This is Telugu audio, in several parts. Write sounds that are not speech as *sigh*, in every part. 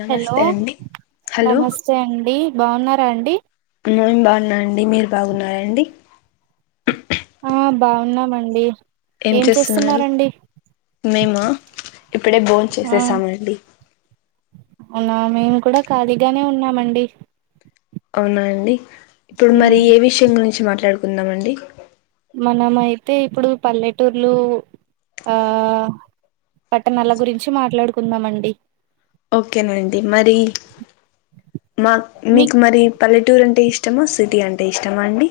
నమస్తే హలో అండి హలో నమస్తే అండి బావున్నారా అండి మేము బాగున్నాం అండి మీరు బాగున్నారా అండి ఆ బాగున్నాం అండి ఏం చేస్తున్నారా అండి మేమ ఇప్పుడే బోన్ ఆ చేసేసామండి అవునా మేము కూడా ఖాళీగానే ఉన్నామండి అవునా అండి ఇప్పుడు ఉమ్ మరి ఏ విషయం గురించి మాట్లాడుకుందాం అండి మనమ అయితే ఇప్పుడు పల్లెటూర్లు ఆ పట్టణాల గురించి మాట్లాడుకుందాం అండి ఓకేనండి మరి మా మీ మీకు మరి పల్లెటూరు అంటే ఇష్టమా సిటీ అంటే ఇష్టమా అండి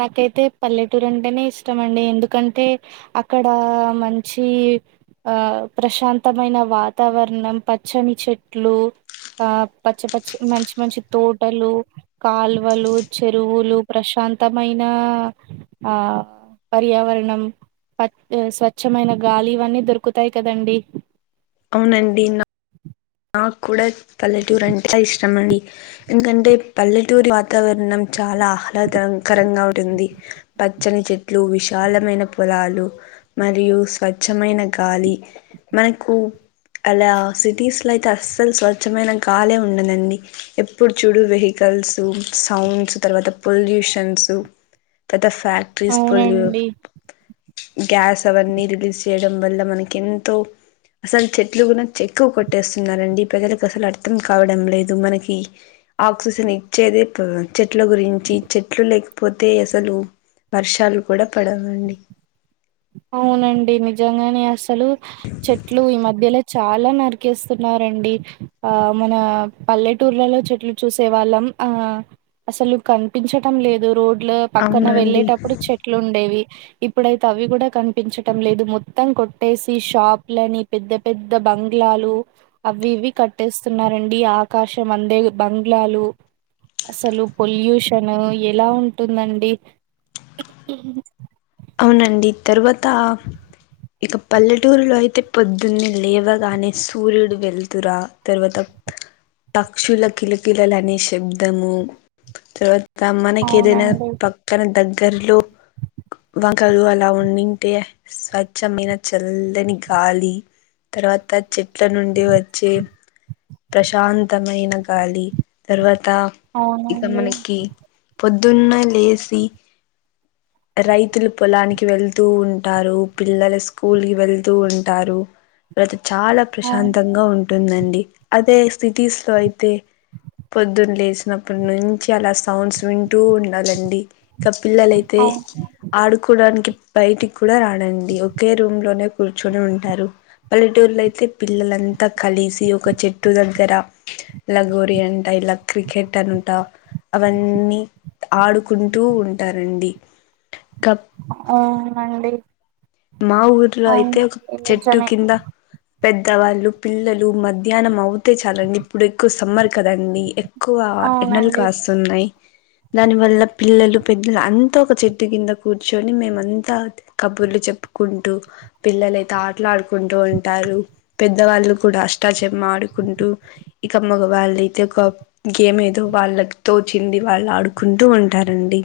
నాకైతే పల్లెటూరు అంటేనే ఇష్టయండి ఎందుకంటే అక్కడ మంచి ఈ ఆ ప్రశాంతమైన వాతావరణం పచ్చని చెట్లు ఆ పచ్చపచ్చి మంచి మంచి తోటలు కాల్వలు చెరువులు ప్రశాంత త్తమైన ఆ పర్యావరణం ప స్వచ్ఛమైన గాలి ఇవన్నీ దొరుకుతాయి కదా అండి అవునండి నా నాకు కూడా పల్లెటూరు అంటే చాలా ఇష్టం అండి ఎందుకంటే పల్లెటూరి వాతావరణం చాలా ఆహ్లాదకరంగా ఉంటుంది పచ్చని చెట్లు విశాలమైన పొలాలు మరియు స్వచ్ఛమైన గాలి మనకు అలా సిటీస్ ఇలా అయితే అస్సలు స్వచ్ఛమైన గాలే ఉండదండి ఎప్పుడు చూడు వెహికల్స్ సౌండ్ తర్వాత పొల్యూషన్స్ *inaudible* ద ఫ్యాక్ట్రీస్ పొల్యూ అవునండి గ్యాస్ అవన్నీ రిలీజ్ చేయడం వల్ల మనకు ఎంతో అసలు చెట్లు కూడా చెక్కు కొట్ ట్టేస్తున్న రండి ప్రజలకు అసలు అర్థం కావడం లేదు మనకి ఆక్సిజన్ ఇచ్చేది చెట్ల గురించి చెట్లు లేకపోతే అసలు వర్షాలు కూడా పడవండి అవునండి నిజంగానే అసలు చెట్లు ఈ మధ్యలో చాలా నరికేస్తున్న రండి ఆ మన పల్లెటూర్లలో చెట్లు చూసే వాళ్ళం ఆ అసలు కనిపించడం లేదు రోడ్ లో పక్కన అవునండి వెళ్ళేటప్పుడు చెట్లు ఉండేవి ఇప్పుడుయితే అవి కూడా కనిపించడం లేదు మొత్తం కొట్టేసి షాప్ లని పెద్ద పెద్ద బంగ్లాలు అవి ఇవి కట్టేస్తున్నారండి ఆకాశం అందే బంగ్లాలు అసలు పొల్యూషన్ ఎలా ఉంటుందండి అవునండి తరువాత ఇక పల్లెటూరులో అయితే పొద్దున్న లేవగానే సూర్యుడు వెళ్తురా తర్వాత పక్షుల కిలకిలనే శబ్దము తర్వాత మనకి ఏదైనా అవునండి పక్కన దగ్గర్లో వంకలు అలా ఉండుంటే స్వచ్ఛమైన చల్లని గాలి తర్వాత చెట్ల నుండి వచ్చే ప్రశాంతమైన గాలి తర్వాత ఇంకా ఇక అవునండి మనకి పొద్దున్న లేసి రైతులు పొలానికి వెళ్తూ ఉంటారు. పిల్లల స్కూల్ క వెళ్తూ ఉంటారు. తర్వాత చాలా అవును ప్రశాంతంగా ఉంటుందండి. అదే సిటీస్ లో అయితే పొద్దున్న లేసినప్పుడు నుంచి అలా సౌండ్స్ వింటూ ఉండాలండి. ఇక పిల్లలు అయితే అవును ఆడుకోడానికి బయటికి కూడా రారండి ఒకే రూమ్ లోనే కూర్చొని ఉంటారు. పల్లెటూరులో అయితే పిల్లలంతా కలిసి ఒక చెట్టు దగ్గర లగోరీ అంటా ఇలా క్రికెట్ అని ఉంటా అవన్నీ ఆడుకుంటూ ఉంటారండి క అవునండి మా ఊర్లో అయితే ఒక అవునండి చెట్టు నిజమే కింద పెద్దవాళ్ళు, పిల్లలు, మధ్యాహ్నం అయితే చాలండి ఇప్పుడు ఎక్కువ సమ్మర్ కదండి. ఎక్కువ ఎండలు అవునండి కాస్తున్నాయి. దాని వల్ల పిల్లలు, పెద్దలు అంతా ఒక చెట్టు కింద కూర్చొని మేమ అంతా కబుర్లు చెప్పు కుంటూ పిల్లలైతే ఆటలు ఆడుకుంటూ ఉంటారు. పెద్దవాళ్ళు కూడా అష్టాచమ్మా ఆడు కుంటూ ఇక మగ వాళ్ళయితే ఒక గేమ్ ఏదో వాళ్ళ తోచింది వాళ్ళు ఆడుకుంటు అంటూ ఉంటారండి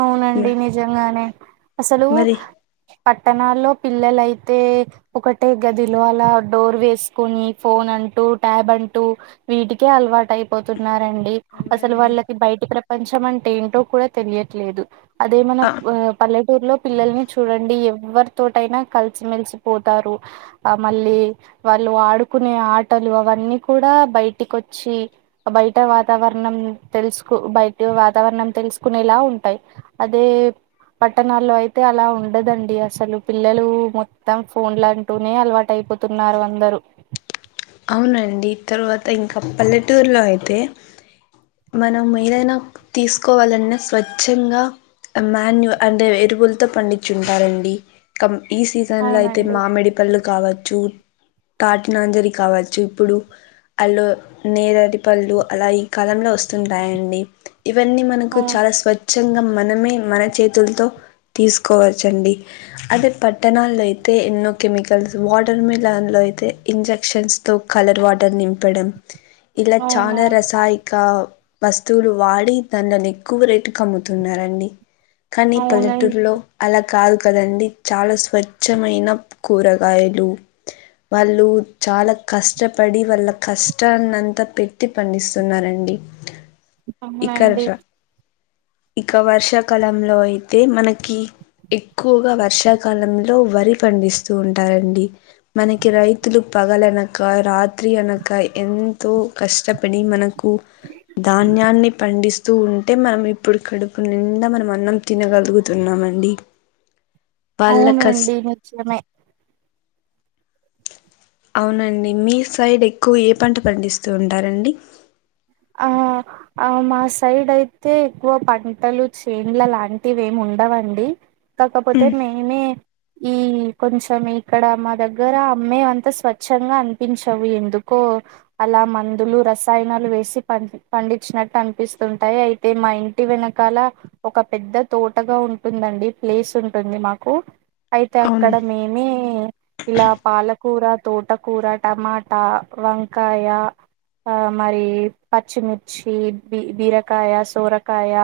అవునండి నిజంగానే అసలు మరి పట్టణాల్లో పిల్లలయితే, ఒకటే గదిలో అలా డోర్ వేసుకుని ఫోన్ అంటూ టాబ్ అంటూ వాటికే అలటుయిపోతున్నారు. అండి. అసలు అవునండి వాళ్ళకి బయటి ప్రపంచం అంటే ఏంటో కూడా తెలియట్లేదు. అదే మన ఆ పల్లె టూర్లలో పిల్లల్ని చూడండి ఎవరి తోటైనా కలిసిమెలిసిపోతారు. ఆ మళ్ళీ వాళ్ళు ఆడుకునే ఆటలు అవన్నీ కూడా బయటికి వచ్చి బయట వాతావరణ తెలుసుకు బయట వాతావరణం తెలుసుకునేలా ఉంటాయి. అదే పట్టణాల్లో అయితే అలా ఉండదండి. అసలు పిల్లలు మొత్తం ఫోన్లు అంటూనే అలవాటై పోతున్నారు అందరూ. అవునండి, తర్వాత ఇంకా పల్లెటూరులో అయితే మనం ఏదైనా తీసుకోవాలన్నా స్వచ్ఛంగా అంటే ఎరువులతో పండించుంటారండి. కం ఈ సీజన్ లో అయితే అవునండి మామిడి పళ్ళు కావచ్చు తాటిముంజలు కావచ్చు. కావచ్చు ఇప్పుడు ఆలో నేరడి పళ్ళు అలా ఈ కాలంలో వస్తుంటాయండి. ఇవన్నీ మనకు చాలా అవునండి స్వచ్ఛంగా మనమే మన చేతులతో తీసుకోవచ్చు అండి అదే పట్టణాల్లో అయితే ఎన్నో కెమికల్స్ వాటర్ మిలన్లో అయితే ఇంజెక్షన్ న్ తో కలర్ వాటర్ నింపడం ఇలా అవునా చాలా రసాయినిక వస్తువులు వాడి దాండ్లను ఎక్కువ రేటు కి అమ్ముతున్నారండి. కానీ అవునండి పల్లెటూరులో అలా కాదు కదండి చాలా స్వచ్ఛమైన కూరగాయలు వాళ్ళు చాలా కష్టపడి వాళ్ళ కష్టాన్నంతా పెట్టి పండిస్తున్నారండి ఇక అవునండి ఇక వర్షాకాలంలో అయితే మనకి ఎక్కువగా వర్షాకాలంలో వరి పండిస్తూ ఉంటారండి మనకి రైతులు పగలనక రాత్రి అనక ఎంతో కష్టపడి మనకు కు ధాన్యాన్ని పండిస్త స్తూ ఉంటే మనం ఇప్పుడు కడుపు నిండా మనం అన్నం తినగలుగుతున్నామండి వాళ్ళ కస్ అవునండి నిత్యమే అవునండి మీ సైడ్ ఎక్కువ ఏ పంట పండిస్తూ ఉంటారండి ఆ ఆ మా సైడ్ అయితే ఎక్కువ పంటలు చేన్ల లాంటివి ఏమి ఉం డవండి కాకపోతే మెమే ఈ కొంచెం ఇక్కడ మా దగ్గర అమ్మెయి అంతా స్వచ్చంగా అనిపించవు ఎందుకో అలా మందులు రసాయనాలు వేసి పండించినట్టు అనిపిస్తుంటాయి అయితే మా ఇంటి వెనకాల ఒక పెద్ద తోటగా ఉ ఉంటుందండి ప్లేస్ ఉంటుంది మాకు అయితే అవును అక్కడ మేమే ఇలా పాలకూర తోటకూర టమాటా వంకాయ ఆ మరీ పచ్చిమిర్చి బీ బీరకాయ సోరకాయ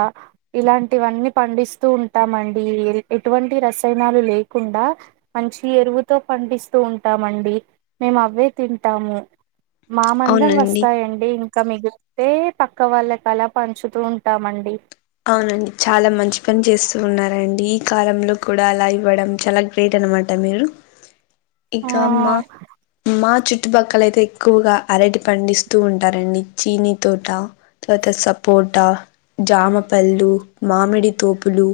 ఇలాంటివన్నీ పండిస్తూ ఉం టామండి ఎటువంటి రసాయనాలు లేకుండా మంచి ఎరువుతో పండిస్తూ ఉంట మండి మేము అవే తింటాము మా మందం అవునండి వస్తాయండి ఇంకా మిగు. లుతే పక్క వాళ్ళకలా పంచుతా ఉంటామండి అవునండి చాలా మంచి పని చేస్తూ ఉన్నారండి ఈ కాలంలో కూడా అలా ఇవ్వడం చాలా గ్రేట్ అనమాట మీరు ఆ ఇకామ మా చు చుట్టుపక్కల అయితే ఎక్కువగా అరటి పండిస్తూ ఉంటారండి చీనీ తోట తర్వాత సపోట్ ట జామపళ్ళు మామిడి తోపులు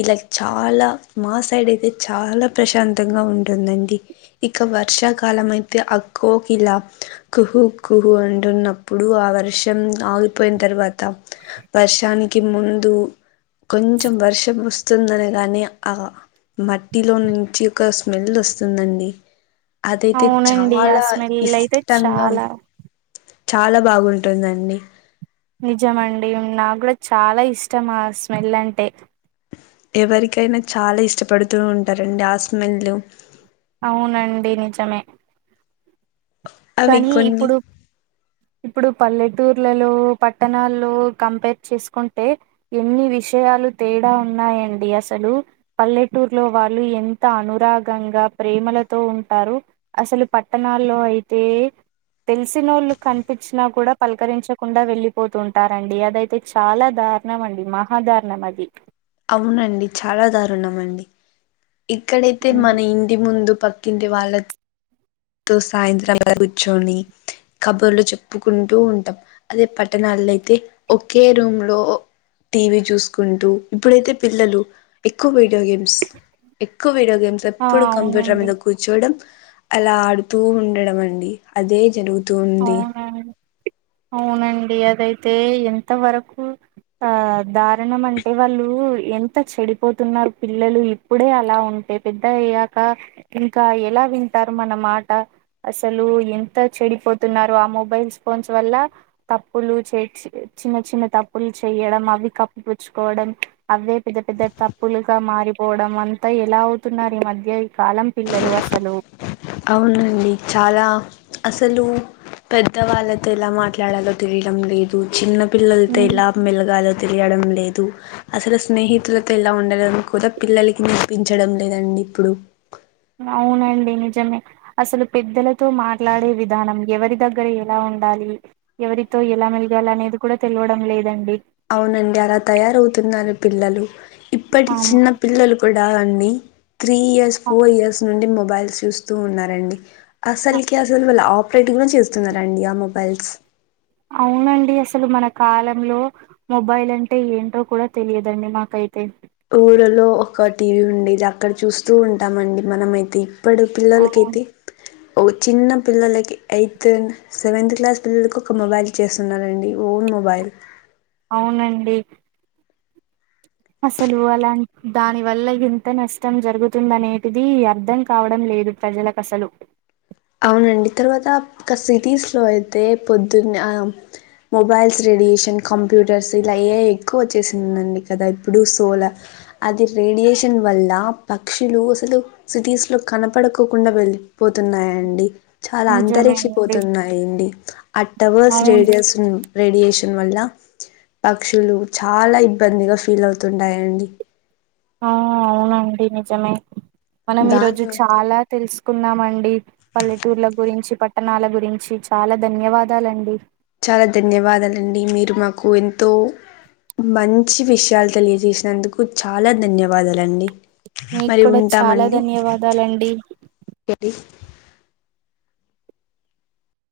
ఇలా చాలా మా సైడ్ అయితే చాలా ప్రశాంతంగా ఉంటుందండి ఇక వర్షాకాలం అయితే అక్కోకిలా కుహు కుహు అంటున్నప్పుడు ఆ వర్షం ఆగిపోయిన తర్వాత వర్షానికి ముందు కొంచెం వర్షం వస్తుందనేగాని ఆ మట్టిలో నుంచి ఒక స్మెల్ వస్తుందండి అదైతే అవునండి ఆ చాలా స్మెల్ అయితే ఇష్టంగా ఉ చాలా చాలా బాగుంటుందండి నిజమండి నాగ్గూడా చాలా ఇష్టం ఆ స్మెల్ అంటే ఎవరికైనా చాలా ఇష్టపడుతూ ఉంటారండి ఆ స్మెల్ అవునండి నిజమే అవి కానీ కొన్ని ఇప్పుడు ఇప్పుడు పల్లెటూర్లలో పట్టణాల్లో కంపేర్ చేసుకుంటే ఎన్ని విషయాలు తేడా ఉన్నాయండి అసలు పల్లెటూరు లో వాళ్ళు ఎంత అనురాగంగా ప్రేమల త ఉంటారు అసలు పట్టణాల్లో అయితే తెలిసినోళ్ళు కనిపించినా కూడా పలకరించకుండా వెళ్ళిపోతుంటారండి అదయితే చాలా దార్ దారుణం అండి మహా దారుణం అది అవునండి చాలా దారుణం అండి ఇక్కడైతే ఉ మన ఇంటి ముందు పక్కింటి వాళ్ళ తో సాయంత్రం అల కూర్చొని కబుర్లు చెప్పుకుంటూ ఉంటాం అదే పట్టణాలు లయితే ఒకే రూమ్ లో టీవీ చూసుకుంటూ ఇప్పుడైతే పిల్లలు ఎక్కువ వీడియో గేమ్స్ ఎక్కువ వీడియో గేమ్స్ ఆ ఎప్పుడు కంప్యూటర్ అవునండి మీద కూర్చోడం అలా ఆడుతూ ఉండడం అండి అదే జరుగుతు అవునండి అవునండి అదైతే ఎంత వరకు ఆ దారుణం అంటే వాళ్ళు ఎంత చెడిపోతున్నారు పిల్లలు ఇప్పుడే అలా ఉం ఎదితయ్యాక ఇంకా ఎలా వింటారు మన మాట అసలు ఎంత చెడిపో తున్నారు ఆ మొబైల్స్ ఫోన్స్ వల్ల తప్పులు చే చిన్న చిన్న తప్పులు చేయడం అది కప్పుపుచ్చుకోవడం అవే పెద్ద పెద్ద తప్పులుగా మారిపోవడం అంతా ఎలా అవుతున్నాయి మధ్య ఈ కాలం పిల్లలు అసలు అవునండి చాలా అసలు పెద్ద వాళ్ళతో ఎలా మాట్లాడాలో తెలిడం లేదు చిన్న పిల్లలతో ఎలా మెలగాలో తెలియడం లే దు అసలు స్నేహితులతో ఇలా ఉండలని కూడా పిల్లలకి నేర్పించడం లేదండి ఇప్పుడు అవునండి నిజమే అసలు పెద్దలతో మాట్లాడే విధానం ఎవరి దగ్గర ఎలా ఉండాలి ఎవరితో ఎలా మెలగాలి అనేది కూడా తెల్వడం లేదండి అవునండి అలా తయారవుతున్నారు పిల్లలు ఇప్పటి అవును చిన్న పిల్లలు కుడ్ డ అండి త్రీ ఇయర్స్ ఫోర్ ఇయర్స్ నుండి మొబైల్స్ చూస్తూ ఉన్నారండి అసల్కి అసలు వాళ్ళు ఆపరేట్గున చేస్తున్నారండి ఆ మొబైల్స్ అవునండి అసలు మన కాలంలో మొబైల్ అంటే ఏంటో కూడా తెలియదండి మాకైతే ఊరిలో ఒక టీవీ ఉండేది అక్కడ చూస్తూ ఉంటామండి మనమయితే ఇప్పుడు ఆ పిల్లలకైతే ఒగ చిన్న పిల్లలకి ఎయిత్ సెవెంత్ క్లాస్ పిల్లలకి ఒక మొబైల్ చేస్తున్నండి ఓన్ మొబైల్ అవునండి అసలు అలాన్ దాని వల్ల ఇంత నష్టం జరుగుతుంది అనేటిది అర్థం కావడం లే లేదు ప్రజలకు అసలు అవునండి తర్వాత క సిటీస్లో అయితే పొద్దున్న మొబైల్స్ రేడియేషన్ కంప్యూటర్స్ ఇలా ఏ ఐ ఎక్కువ వచ్చేసిందండి కదా ఇప్పుడు సోలార్ అది రేడియేషన్ వల్ల పక్షులు అసలు సిటీస్ లో కనపడకోకుండా వెళ్ళి పోతున్నాయ్ అండి చాలా నిజమే అంతరిక్ష అండి పోతున్నాయండి ఆ టవర్స్ అవును రేడియస్ ను రేడియేషన్ వల్ల పక్షులు చాలా ఇబ్బందిగా ఫీల్ అవుతుంటాయండి ఆ అవునండి నిజమే మనం ఈ రోజు దాని చాలా తెలుసు కున్నామండి పల్లెటూర్ల గురించి పట్టణాల గురించి చాలా ధన్యవాదాలండి చాలా ధన్యవాదాలండి మీరు మాకు ఎంతో మంచి విషయాలు తెలియజేసినందుకు చాలా ధన్యవాదాలండి మీకు మరి కూడా చాలా ఉంటామండి ధన్యవాదాలండి